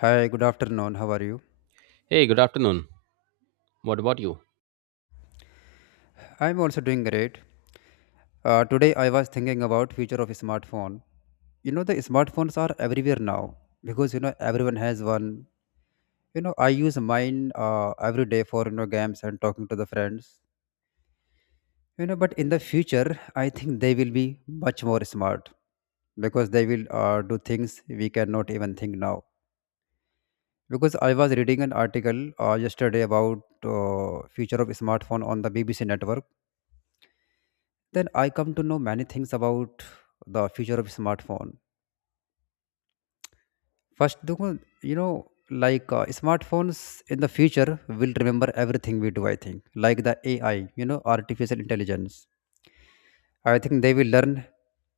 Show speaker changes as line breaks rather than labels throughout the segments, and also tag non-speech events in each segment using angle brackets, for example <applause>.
Hi, good afternoon. How are you?
Hey, good afternoon. What about you?
I'm also doing great. Today I was thinking about future of smartphone. You know the smartphones are everywhere now because everyone has one. You know, I use mine every day for games and talking to the friends. You know, but in the future I think they will be much more smart, because they will do things we cannot even think now. Because I was reading an article yesterday about future of smartphone on the BBC network, then I come to know many things about the future of smartphone. First, Dukun, like smartphones in the future will remember everything we do. I think, like the AI, you know, artificial intelligence. I think they will learn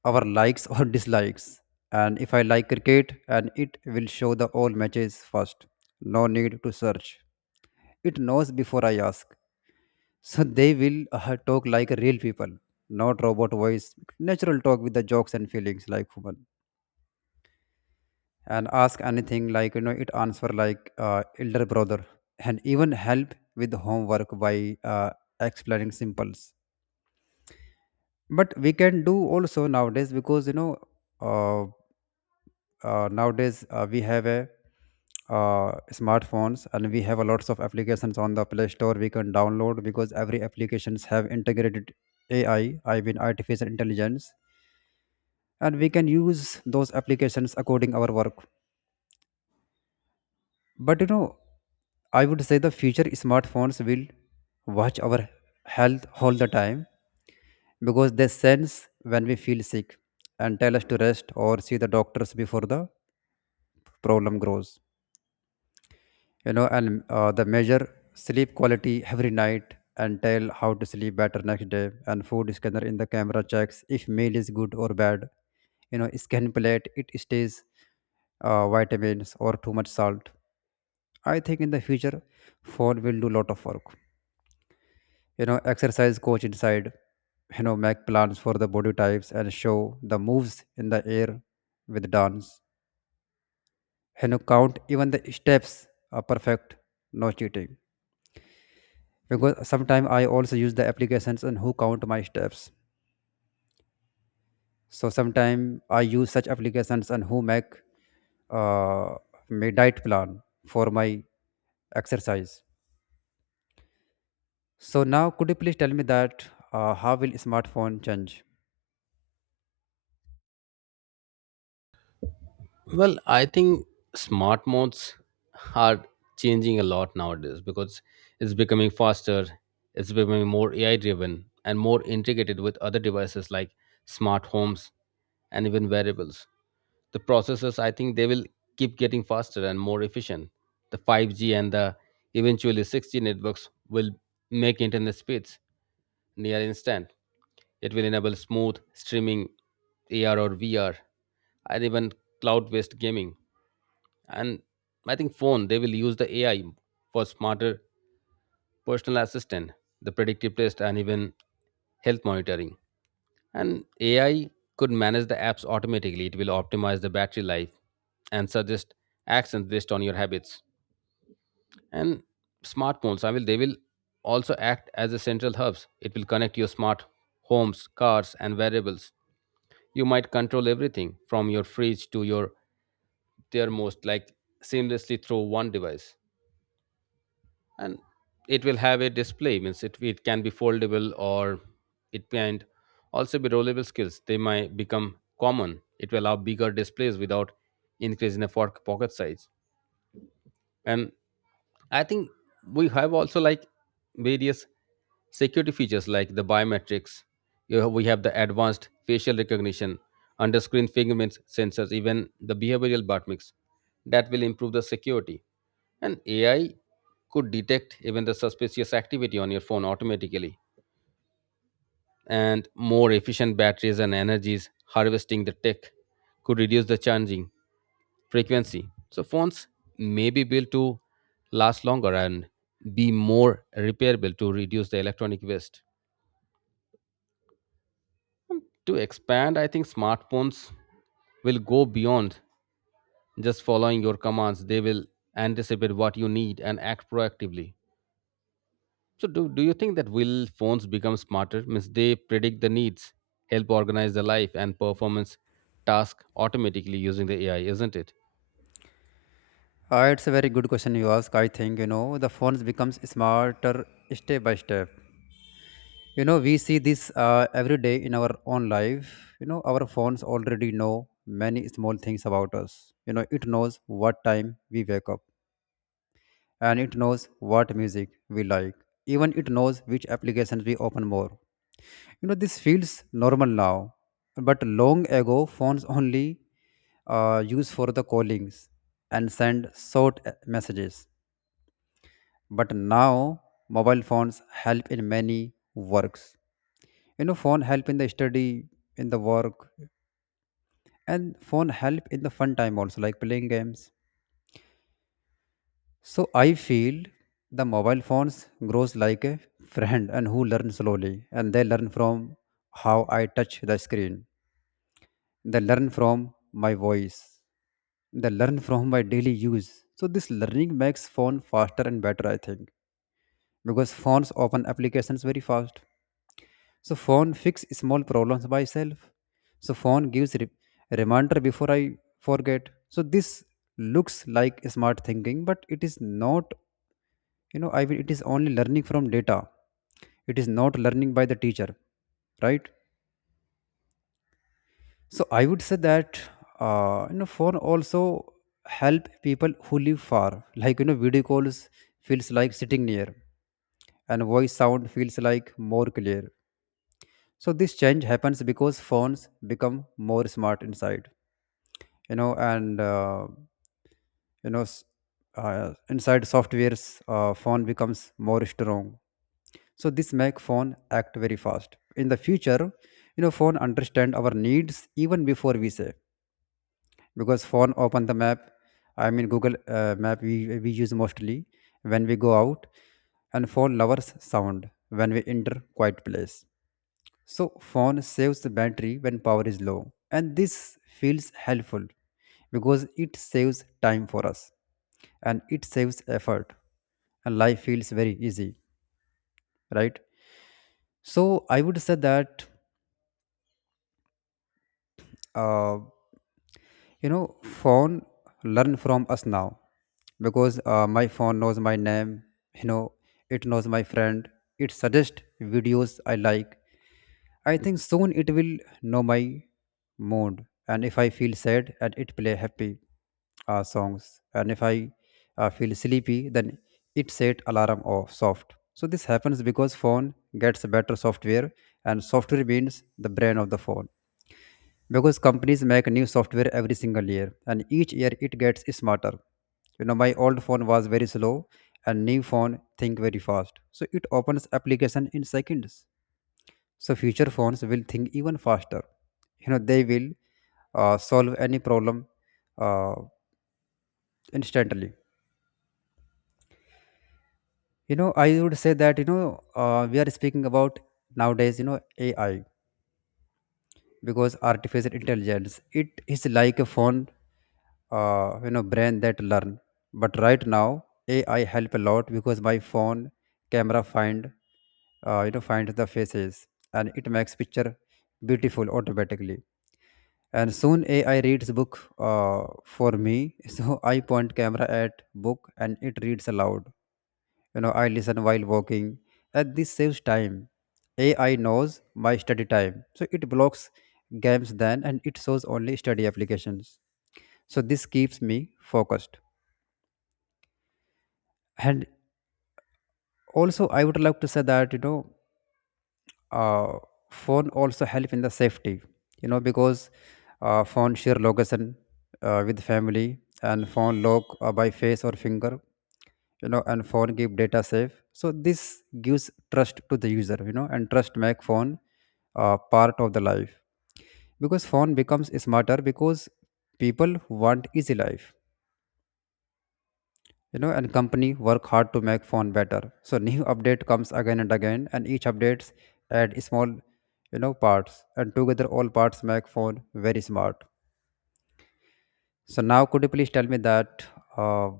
our likes or dislikes. And if I like cricket, and it will show the all matches first. No need to search. It knows before I ask. So they will talk like real people, not robot voice. Natural talk with the jokes and feelings like human. And ask anything, like it answer like elder brother, and even help with homework by uh, explaining simples. But we can do also nowadays, because uh, nowadays we have a smartphones, and we have a lots of applications on the play store we can download, because every applications have integrated AI, I mean, artificial intelligence, and we can use those applications according our work. But I would say the future smartphones will watch our health all the time, because they sense when we feel sick and tell us to rest or see the doctors before the problem grows. And they measure sleep quality every night and tell how to sleep better next day, and food scanner in the camera checks if meal is good or bad. Scan plate it stays vitamins or too much salt. I think in the future phone will do lot of work. Exercise coach inside. Make plans for the body types and show the moves in the air with dance. Count even the steps are perfect. No cheating. Because sometimes I also use the applications and who count my steps. So sometimes I use such applications and who make uh, my diet plan for my exercise. So now could you please tell me that how will smartphone change?
Well, I think smart modes are changing a lot nowadays because it's becoming faster, it's becoming more AI driven and more integrated with other devices like smart homes and even wearables. The processors, I think they will keep getting faster and more efficient. The 5G and the eventually 6G networks will make internet speeds near instant. It will enable smooth streaming, AR or VR, and even cloud-based gaming. And I think phone they will use the AI for smarter personal assistant, the predictive test, and even health monitoring. And AI could manage the apps automatically. It will optimize the battery life and suggest actions based on your habits. And smartphones I will they will also act as a central hubs. It will connect your smart homes, cars, and variables. You might control everything from your fridge to your thermostat, like seamlessly through one device. And it will have a display means it can be foldable, or it can also be rollable skills. They might become common. It will allow bigger displays without increasing the pocket size. And I think we have also like various security features like the biometrics. We have the advanced facial recognition, under-screen fingerprint sensors, even the behavioral biometrics that will improve the security. And AI could detect even the suspicious activity on your phone automatically, and more efficient batteries and energies harvesting the tech could reduce the charging frequency. So phones may be built to last longer and be more repairable to reduce the electronic waste. To expand, I think smartphones will go beyond just following your commands. They will anticipate what you need and act proactively. So, do you think that will phones become smarter? Means they predict the needs, help organize the life and performance task automatically using the AI, isn't it?
It's a very good question you ask. I think the phones becomes smarter step by step. You know, we see this every day in our own life. You know our phones already know many small things about us. You know it knows what time we wake up, and it knows what music we like. Even it knows which applications we open more. You know, this feels normal now, but long ago phones only used for the callings and send short messages. But now mobile phones help in many works. Phone help in the study, in the work, and phone help in the fun time also, like playing games. So I feel the mobile phones grows like a friend and who learn slowly, and they learn from how I touch the screen. They learn from my voice. They learn from my daily use. So this learning makes phone faster and better, I think. Because phones open applications very fast. So phone fix small problems by itself. So phone gives reminder before I forget. So this looks like smart thinking, but it is not. You know, I mean, it is only learning from data. It is not learning by the teacher, right? So I would say that phone also help people who live far. Like video calls feels like sitting near, and voice sound feels like more clear. So this change happens because phones become more smart inside, and you know, s- inside softwares, phone becomes more strong. So this make phone act very fast. In the future, phone understand our needs even before we say, because phone open the map. I mean, Google Map we use mostly when we go out, and phone lovers sound when we enter quiet place. So phone saves the battery when power is low, and this feels helpful because it saves time for us, and it saves effort, and life feels very easy, right? So I would say that uh, you know phone learn from us now, because my phone knows my name, you know. It knows my friend. It suggests videos I like. I think soon it will know my mood, and if I feel sad and it play happy songs, and if I feel sleepy then it set alarm off soft. So this happens because phone gets better software, and software means the brain of the phone. Because companies make new software every single year, and each year it gets smarter. You know, my old phone was very slow, and new phone think very fast, so it opens application in seconds. So future phones will think even faster. You know, they will solve any problem uh, instantly. You know, I would say that, we are speaking about nowadays, AI, because artificial intelligence, it is like a phone brain that learn. But right now AI help a lot because my phone camera find find the faces, and it makes picture beautiful automatically. And soon AI reads book for me <laughs> so I point camera at book and it reads aloud. You know, I listen while walking, and this saves time. AI knows my study time, so it blocks games then and it shows only study applications. So this keeps me focused. And also I would like to say that uh, phone also help in the safety. You know, because phone share location with family, and phone lock by face or finger. You know, and phone keep data safe, so this gives trust to the user, you know, and trust make phone part of the life. Because phone becomes smarter because people want easy life, you know, and company work hard to make phone better, so <laughs> new update comes again and again, and each updates add small, you know, parts, and together all parts make phone very smart. So now could you please tell me that uh,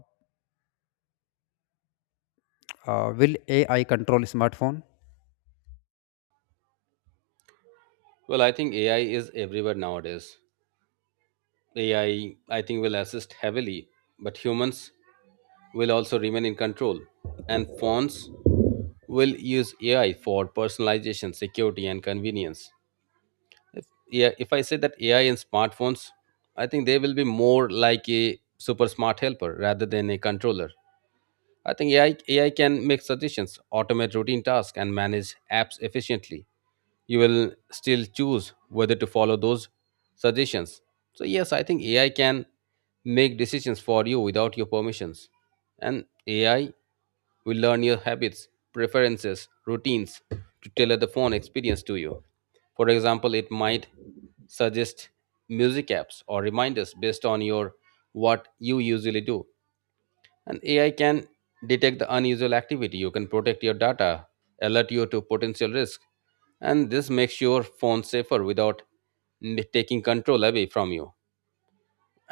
will AI control smartphone?
Well, I think AI is everywhere nowadays. AI, I think, will assist heavily, but humans will also remain in control. And phones will use AI for personalization, security, and convenience. If, yeah, if I say that AI in smartphones, I think they will be more like a super smart helper rather than a controller. I think AI can make suggestions, automate routine tasks, and manage apps efficiently. You will still choose whether to follow those suggestions. So, yes, I think AI can make decisions for you without your permissions. And AI will learn your habits, preferences, routines to tailor the phone experience to you. For example, it might suggest music apps or reminders based on your what you usually do. And AI can detect the unusual activity. You can protect your data, alert you to potential risk, and this makes your phone safer without taking control away from you.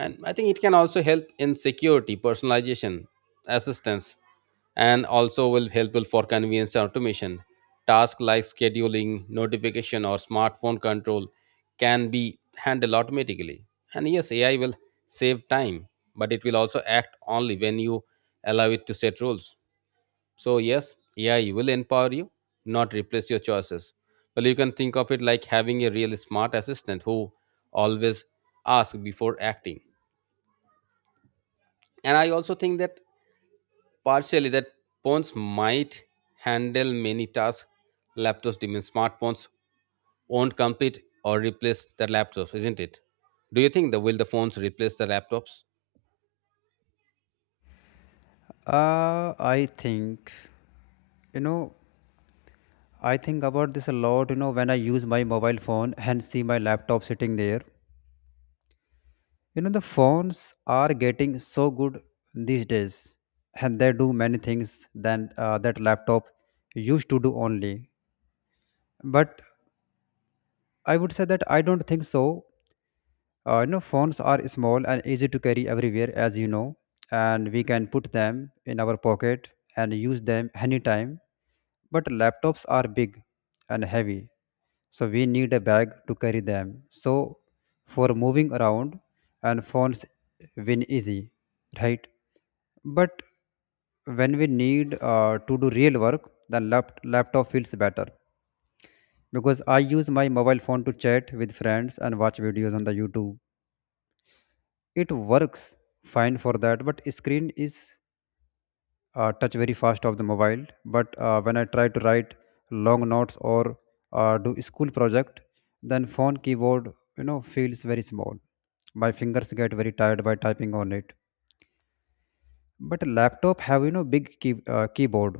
And I think it can also help in security, personalization, assistance, and also will helpful for convenience and automation. Tasks like scheduling notification or smartphone control can be handled automatically. And yes, AI will save time, but it will also act only when you allow it to set rules. So yes, AI will empower you, not replace your choices. Well, you can think of it like having a real smart assistant who always asks before acting. And I also think that partially that phones might handle many tasks laptops demand. Smartphones won't compete or replace the laptops, isn't it? Do you think the will the phones replace the laptops?
I think you know I think about this a lot, you know, when I use my mobile phone and see my laptop sitting there. You know, the phones are getting so good these days, and they do many things than that laptop used to do only. But I would say that I don't think so. You know, phones are small and easy to carry everywhere, as you know, and we can put them in our pocket and use them anytime. But laptops are big and heavy, so we need a bag to carry them, so for moving around and phones win easy, right? But when we need to do real work the laptop feels better. Because I use my mobile phone to chat with friends and watch videos on the YouTube. It works fine for that, but screen is touch very fast of the mobile. But when I try to write long notes or do school project, then phone keyboard feels very small. My fingers get very tired by typing on it, but laptop have big keyboard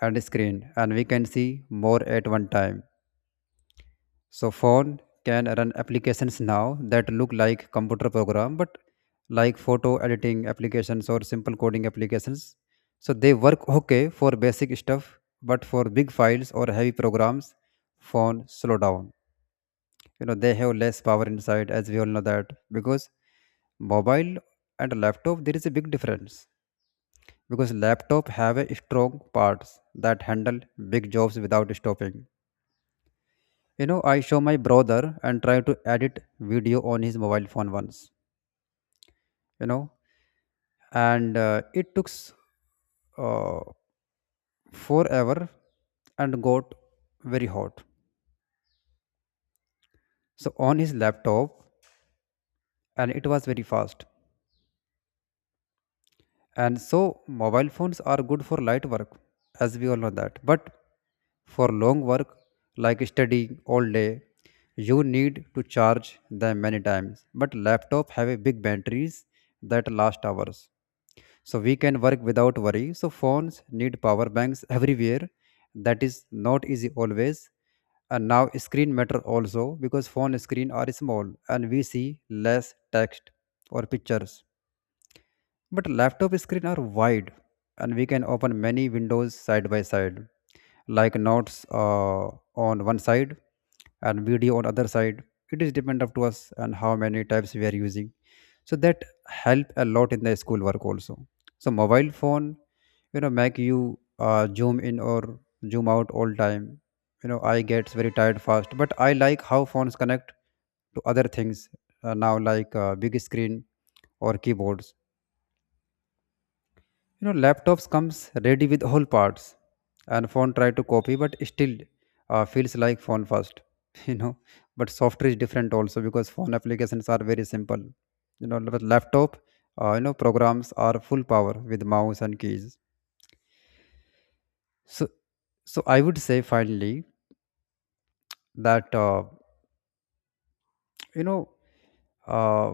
and screen, and we can see more at one time. So phone can run applications now that look like computer program, but like photo editing applications or simple coding applications. So they work okay for basic stuff, but for big files or heavy programs, phone slow down. You know, they have less power inside, as we all know that, because mobile and laptop there is a big difference, because laptop have a strong parts that handle big jobs without stopping. You know, I show my brother and try to edit video on his mobile phone once, you know, and it took uh, forever and got very hot. So on his laptop, and it was very fast. And so mobile phones are good for light work, as we all know that. But for long work, like studying all day, you need to charge them many times. But laptop have a big batteries that last hours, so we can work without worry. So phones need power banks everywhere. That is not easy always. And now screen matter also because phone screen are small and we see less text or pictures, but laptop screen are wide and we can open many windows side by side, like notes on one side and video on other side. It is depend up to us and how many types we are using. So that help a lot in the school work also. So mobile phone, make you zoom in or zoom out all time. I gets very tired fast, but I like how phones connect to other things now, like big screen or keyboards. You know laptops comes ready with all parts, and phone try to copy but still feels like phone first <laughs> you know but software is different also because phone applications are very simple, but laptop programs are full power with mouse and keys. So so i would say finally that you know uh,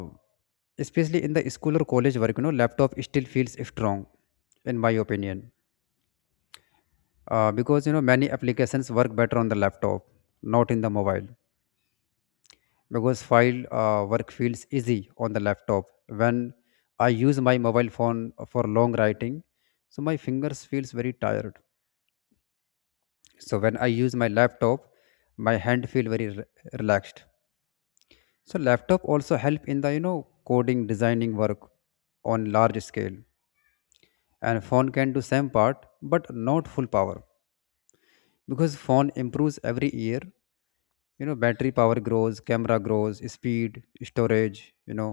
especially in the school or college work, laptop still feels strong, in my opinion. Because many applications work better on the laptop, not in the mobile, because file work feels easy on the laptop. When I use my mobile phone for long writing, so my fingers feels very tired. So when I use my laptop, my hand feel very relaxed. So laptop also help in the coding designing work on large scale, and phone can do same part but not full power. Because phone improves every year, battery power grows, camera grows, speed, storage,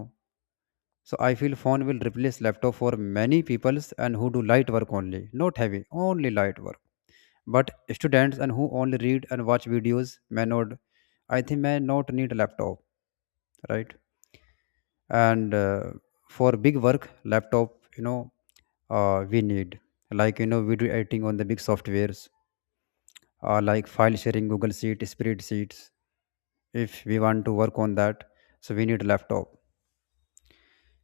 so I feel phone will replace laptop for many peoples and who do light work only, not heavy, only light work. But students and who only read and watch videos may not, I think, may not need a laptop, right? And for big work laptop, we need, like, video editing on the big softwares, like file sharing, google sheet spreadsheets. If we want to work on that, so we need laptop.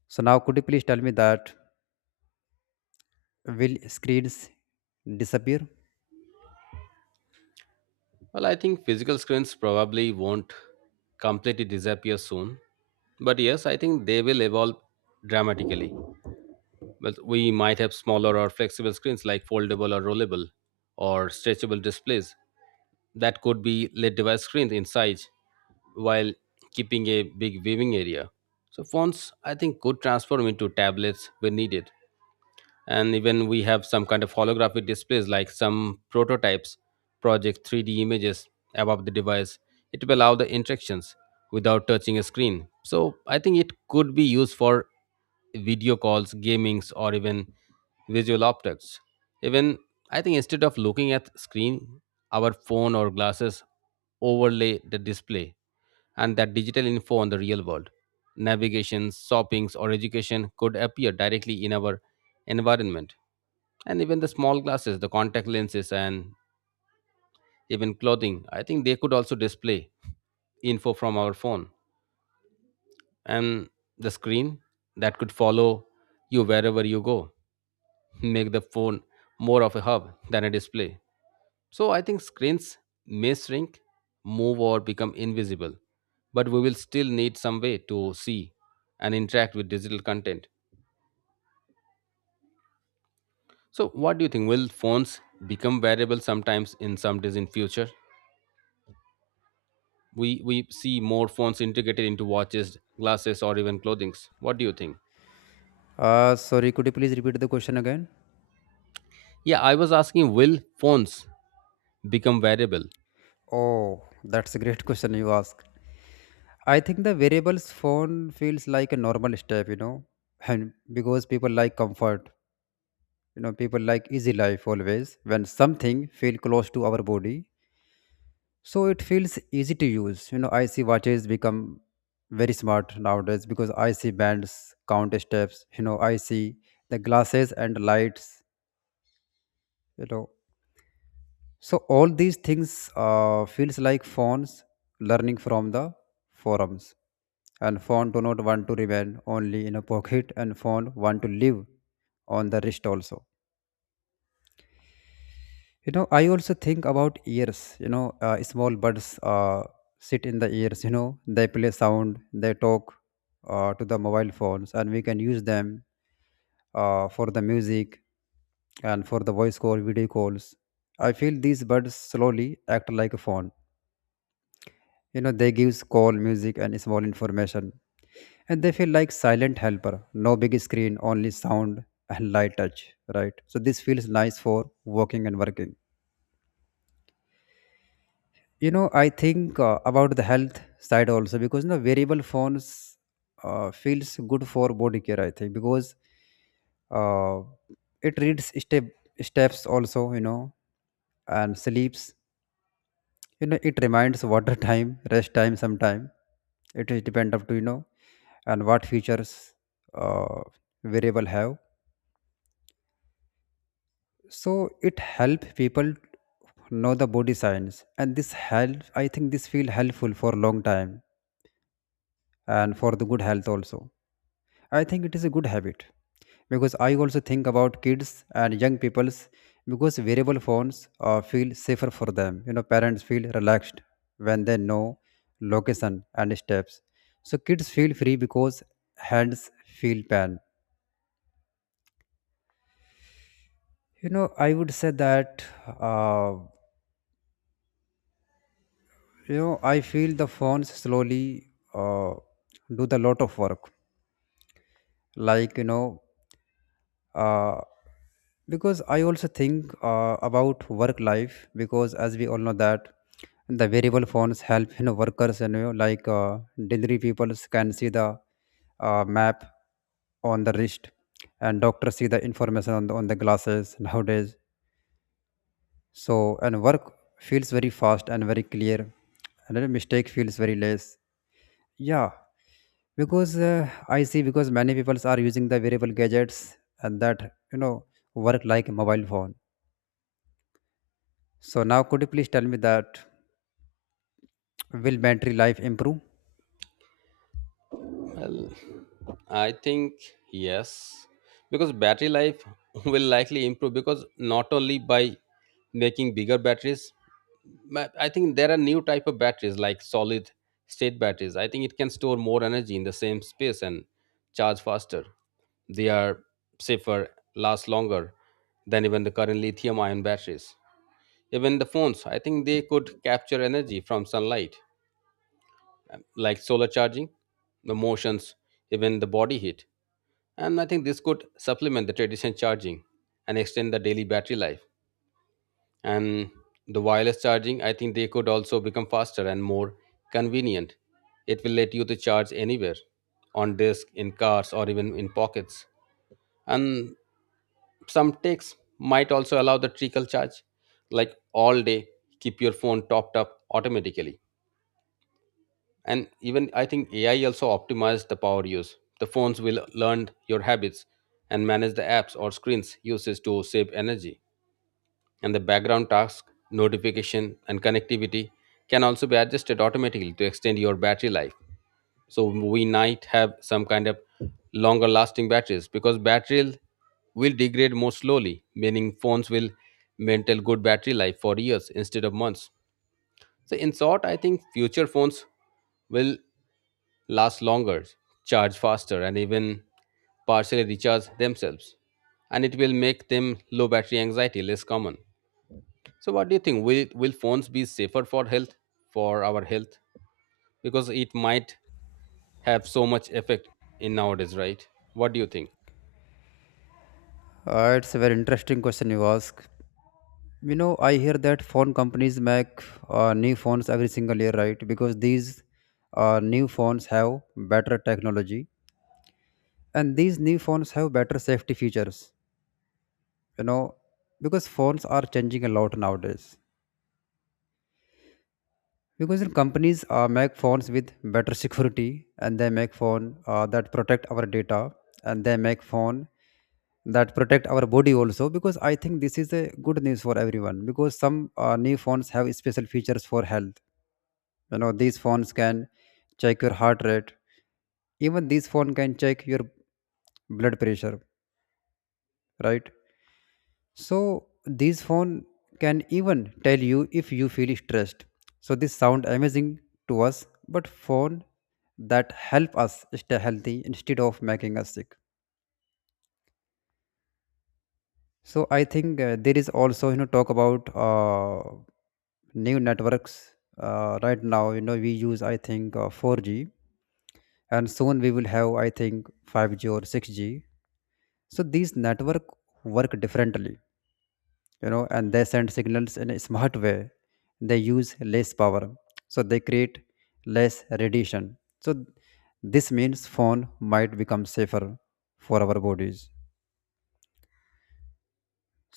So now could you please tell me that, will screens disappear?
Well, I think physical screens probably won't completely disappear soon, but yes, I think they will evolve dramatically. Well, we might have smaller or flexible screens like foldable or rollable or stretchable displays that could be LED device screens in size while keeping a big viewing area. So phones, I think, could transform into tablets when needed. And even we have some kind of holographic displays like some prototypes project 3D images above the device. It will allow the interactions without touching a screen, so I think it could be used for video calls, gamings, or even visual objects. Even I think instead of looking at screen, our phone or glasses overlay the display and that digital info on the real world. Navigation, shoppings, or education could appear directly in our environment. And even the small glasses, the contact lenses, and even clothing, I think they could also display info from our phone. And the screen that could follow you wherever you go <laughs> make the phone more of a hub than a display. So I think screens may shrink, move, or become invisible, but we will still need some way to see and interact with digital content. So what do you think? Will phones become wearable sometimes in some days in future? We see more phones integrated into watches, glasses, or even clothing. What do you think?
Uh sorry, could you please repeat the question again?
Yeah, I was asking will phones become wearable.
Oh, that's a great <laughs> question you ask. I think the variables phone feels like a normal step, you know, and because people like comfort, you know, people like easy life always. When something feel close to our body, so it feels easy to use. You know, I see watches become very smart nowadays, because I see bands count steps. You know, I see the glasses and lights, you know. So all these things feels like phones learning from the forums. And phone do not want to remain only in a pocket, and phone want to live on the wrist also. You know, I also think about ears. You know, small birds sit in the ears. You know, they play sound, they talk to the mobile phones, and we can use them for the music and for the voice call, video calls. I feel these birds slowly act like a phone. You know, they gives call, music, and small information, and they feel like silent helper. No big screen, only sound and light touch. Right. So this feels nice for walking and working. You know, I think about the health side also, because you know variable phones feels good for body care, I think. Because uh, it reads steps also, you know, and sleeps. You know, it reminds <laughs> water time, rest time, sometime. It is depend up to you know. And what features uh, variable have, so it help people know the body signs, and this help, I think, this feel helpful for long time and for the good health also. I think it is a good habit, because I also think about kids and young peoples, because wearable phones feel safer for them. You know, parents feel relaxed when they know location and steps. So kids feel free because hands feel pain. You know, I would say that uh, I feel the phones slowly uh, do the lot of work. Like, you know, uh, because I also think about work life, because as we all know that the variable phones help, you know, workers and you know, like, delivery people can see the map on the wrist, and doctors see the information on the glasses nowadays. So, and work feels very fast and very clear, and then mistake feels very less, yeah. Because I see because many people are using the variable gadgets, and that, you know, work like mobile phone. So now, could you please tell me that, will battery life improve?
Well, I think yes, because battery life <laughs> will likely improve because not only by making bigger batteries, but I think there are new type of batteries like solid state batteries. I think it can store more energy in the same space and charge faster. They are safer, last longer than even the current lithium ion batteries. Even the phones, I think they could capture energy from sunlight, like solar charging, the motions, even the body heat. And I think this could supplement the traditional charging and extend the daily battery life. And the wireless charging, I think they could also become faster and more convenient. It will let you to charge anywhere, on disk, in cars, or even in pockets. And some takes might also allow the trickle charge, like all day, keep your phone topped up automatically. And even I think AI also optimized the power use. The phones will learn your habits and manage the apps or screens uses to save energy. And the background task, notification, and connectivity can also be adjusted automatically to extend your battery life. So we might have some kind of longer lasting batteries because battery will degrade more slowly, meaning phones will maintain good battery life for years instead of months. So in short, I think future phones will last longer, charge faster, and even partially recharge themselves. And it will make them low battery anxiety less common. So, what do you think? Will phones be safer for health, for our health? Because it might have so much effect in nowadays, right? What do you think?
It's a very interesting question you ask. You know, I hear that phone companies make new phones every single year, right? Because these new phones have better technology, and these new phones have better safety features. You know, because phones are changing a lot nowadays. Because the companies make phones with better security, and they make phone that protect our data, and they make phone that protect our body also. Because I think this is a good news for everyone, because some new phones have special features for health. You know, these phones can check your heart rate, even this phone can check your blood pressure, right? So these phone can even tell you if you feel stressed. So this sound amazing to us, but phone that help us stay healthy instead of making us sick. So I think there is also you know talk about new networks right now. You know we use I think 4G, and soon we will have I think 5G or 6G. So these network work differently, you know, and they send signals in a smart way. They use less power, so they create less radiation. So this means phone might become safer for our bodies.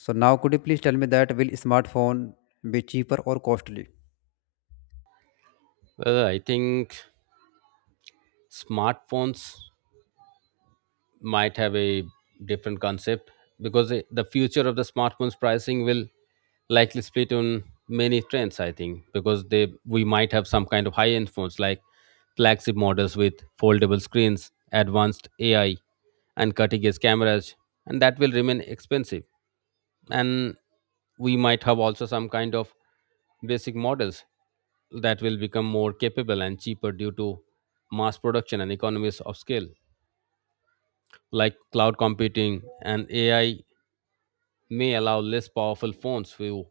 So now could you please tell me that, will smartphone be cheaper or costly?
Well, I think smartphones might have a different concept because the future of the smartphones pricing will likely split on many trends. I think because they we might have some kind of high end phones like flagship models with foldable screens, advanced AI, and cutting edge cameras, and that will remain expensive. And we might have also some kind of basic models that will become more capable and cheaper due to mass production and economies of scale. Like cloud computing and AI may allow less powerful phones to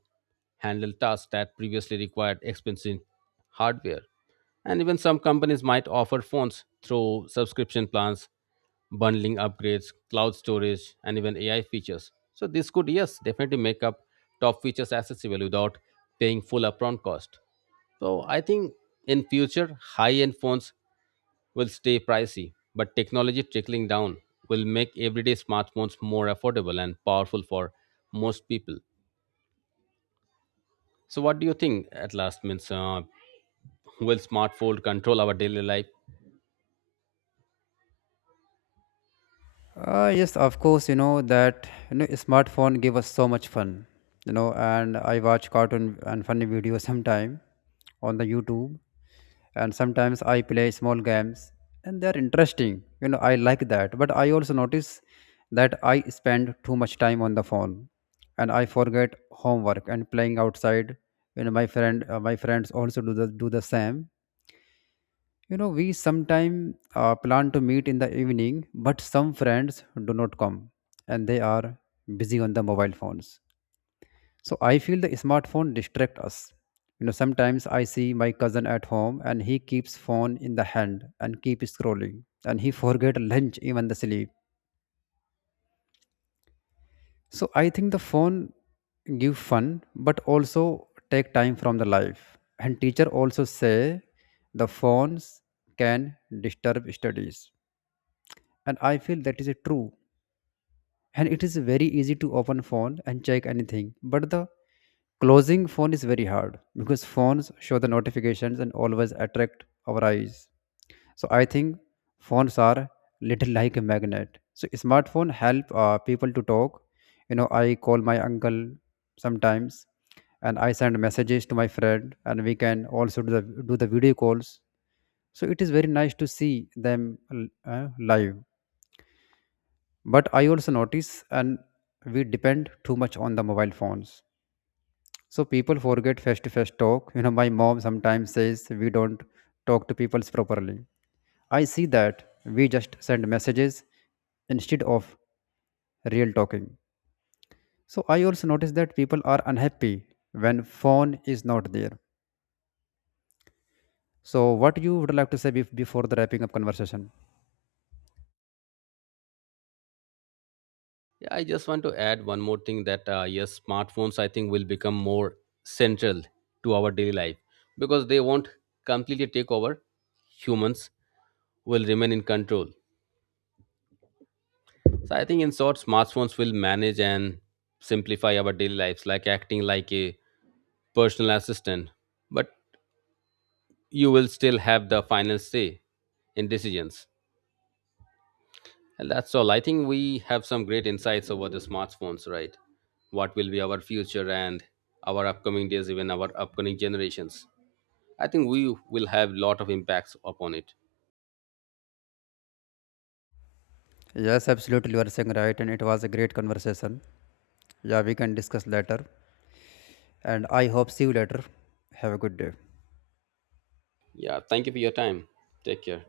handle tasks that previously required expensive hardware. And even some companies might offer phones through subscription plans, bundling upgrades, cloud storage, and even AI features. So this could, yes, definitely make up top features accessible without paying full upfront cost. So I think in future, high-end phones will stay pricey, but technology trickling down will make everyday smartphones more affordable and powerful for most people. So, what do you think at last? Means, will smartphone control our daily life?
Uh, yes of course, you know that, you know smartphone give us so much fun. You know, and I watch cartoon and funny videos <laughs> sometime on the youtube, and sometimes I play small games and they're interesting. You know, I like that, but I also notice that I spend too much time on the phone, and I forget homework and playing outside. You know, my friends also do the same. You know, we sometimes plan to meet in the evening, but some friends do not come, and they are busy on the mobile phones. So I feel the smartphone distract us. You know, sometimes I see my cousin at home and he keeps phone in the hand and keep scrolling, and he <laughs> forget lunch, even the sleep. So I think the phone give fun but also take time from the life. And teacher also say the phones can disturb studies. And I feel that is true, and it is very easy to open phone and check anything, but the closing phone is very hard because phones show the notifications and always attract our eyes. So I think phones are little like a magnet. So smartphone help people to talk. You know, I call my uncle sometimes, and I send messages to my friend, and we can also do the video calls. So it is very nice to see them uh, live. But I also notice and we depend too much on the mobile phones. So people forget face to face talk. You know, my mom sometimes says we don't talk to people properly. I see that we just send messages instead of real talking. So I also notice that people are unhappy when phone is not there. So what you would like to say before the wrapping up conversation?
Yeah, I just want to add one more thing that yes, smartphones I think will become more central to our daily life because they won't completely take over. Humans will remain in control. So I think in short, smartphones will manage and simplify our daily lives, like acting like a personal assistant, but you will still have the final say in decisions. And that's all. I think we have some great insights over the smartphones, right? What will be our future and our upcoming days, even our upcoming generations. I think we will have lot of impacts upon it.
Yes, absolutely, you are saying right, and it was a great conversation. Yeah, we can discuss later. And I hope see you later. Have a good day.
Yeah, thank you for your time. Take care.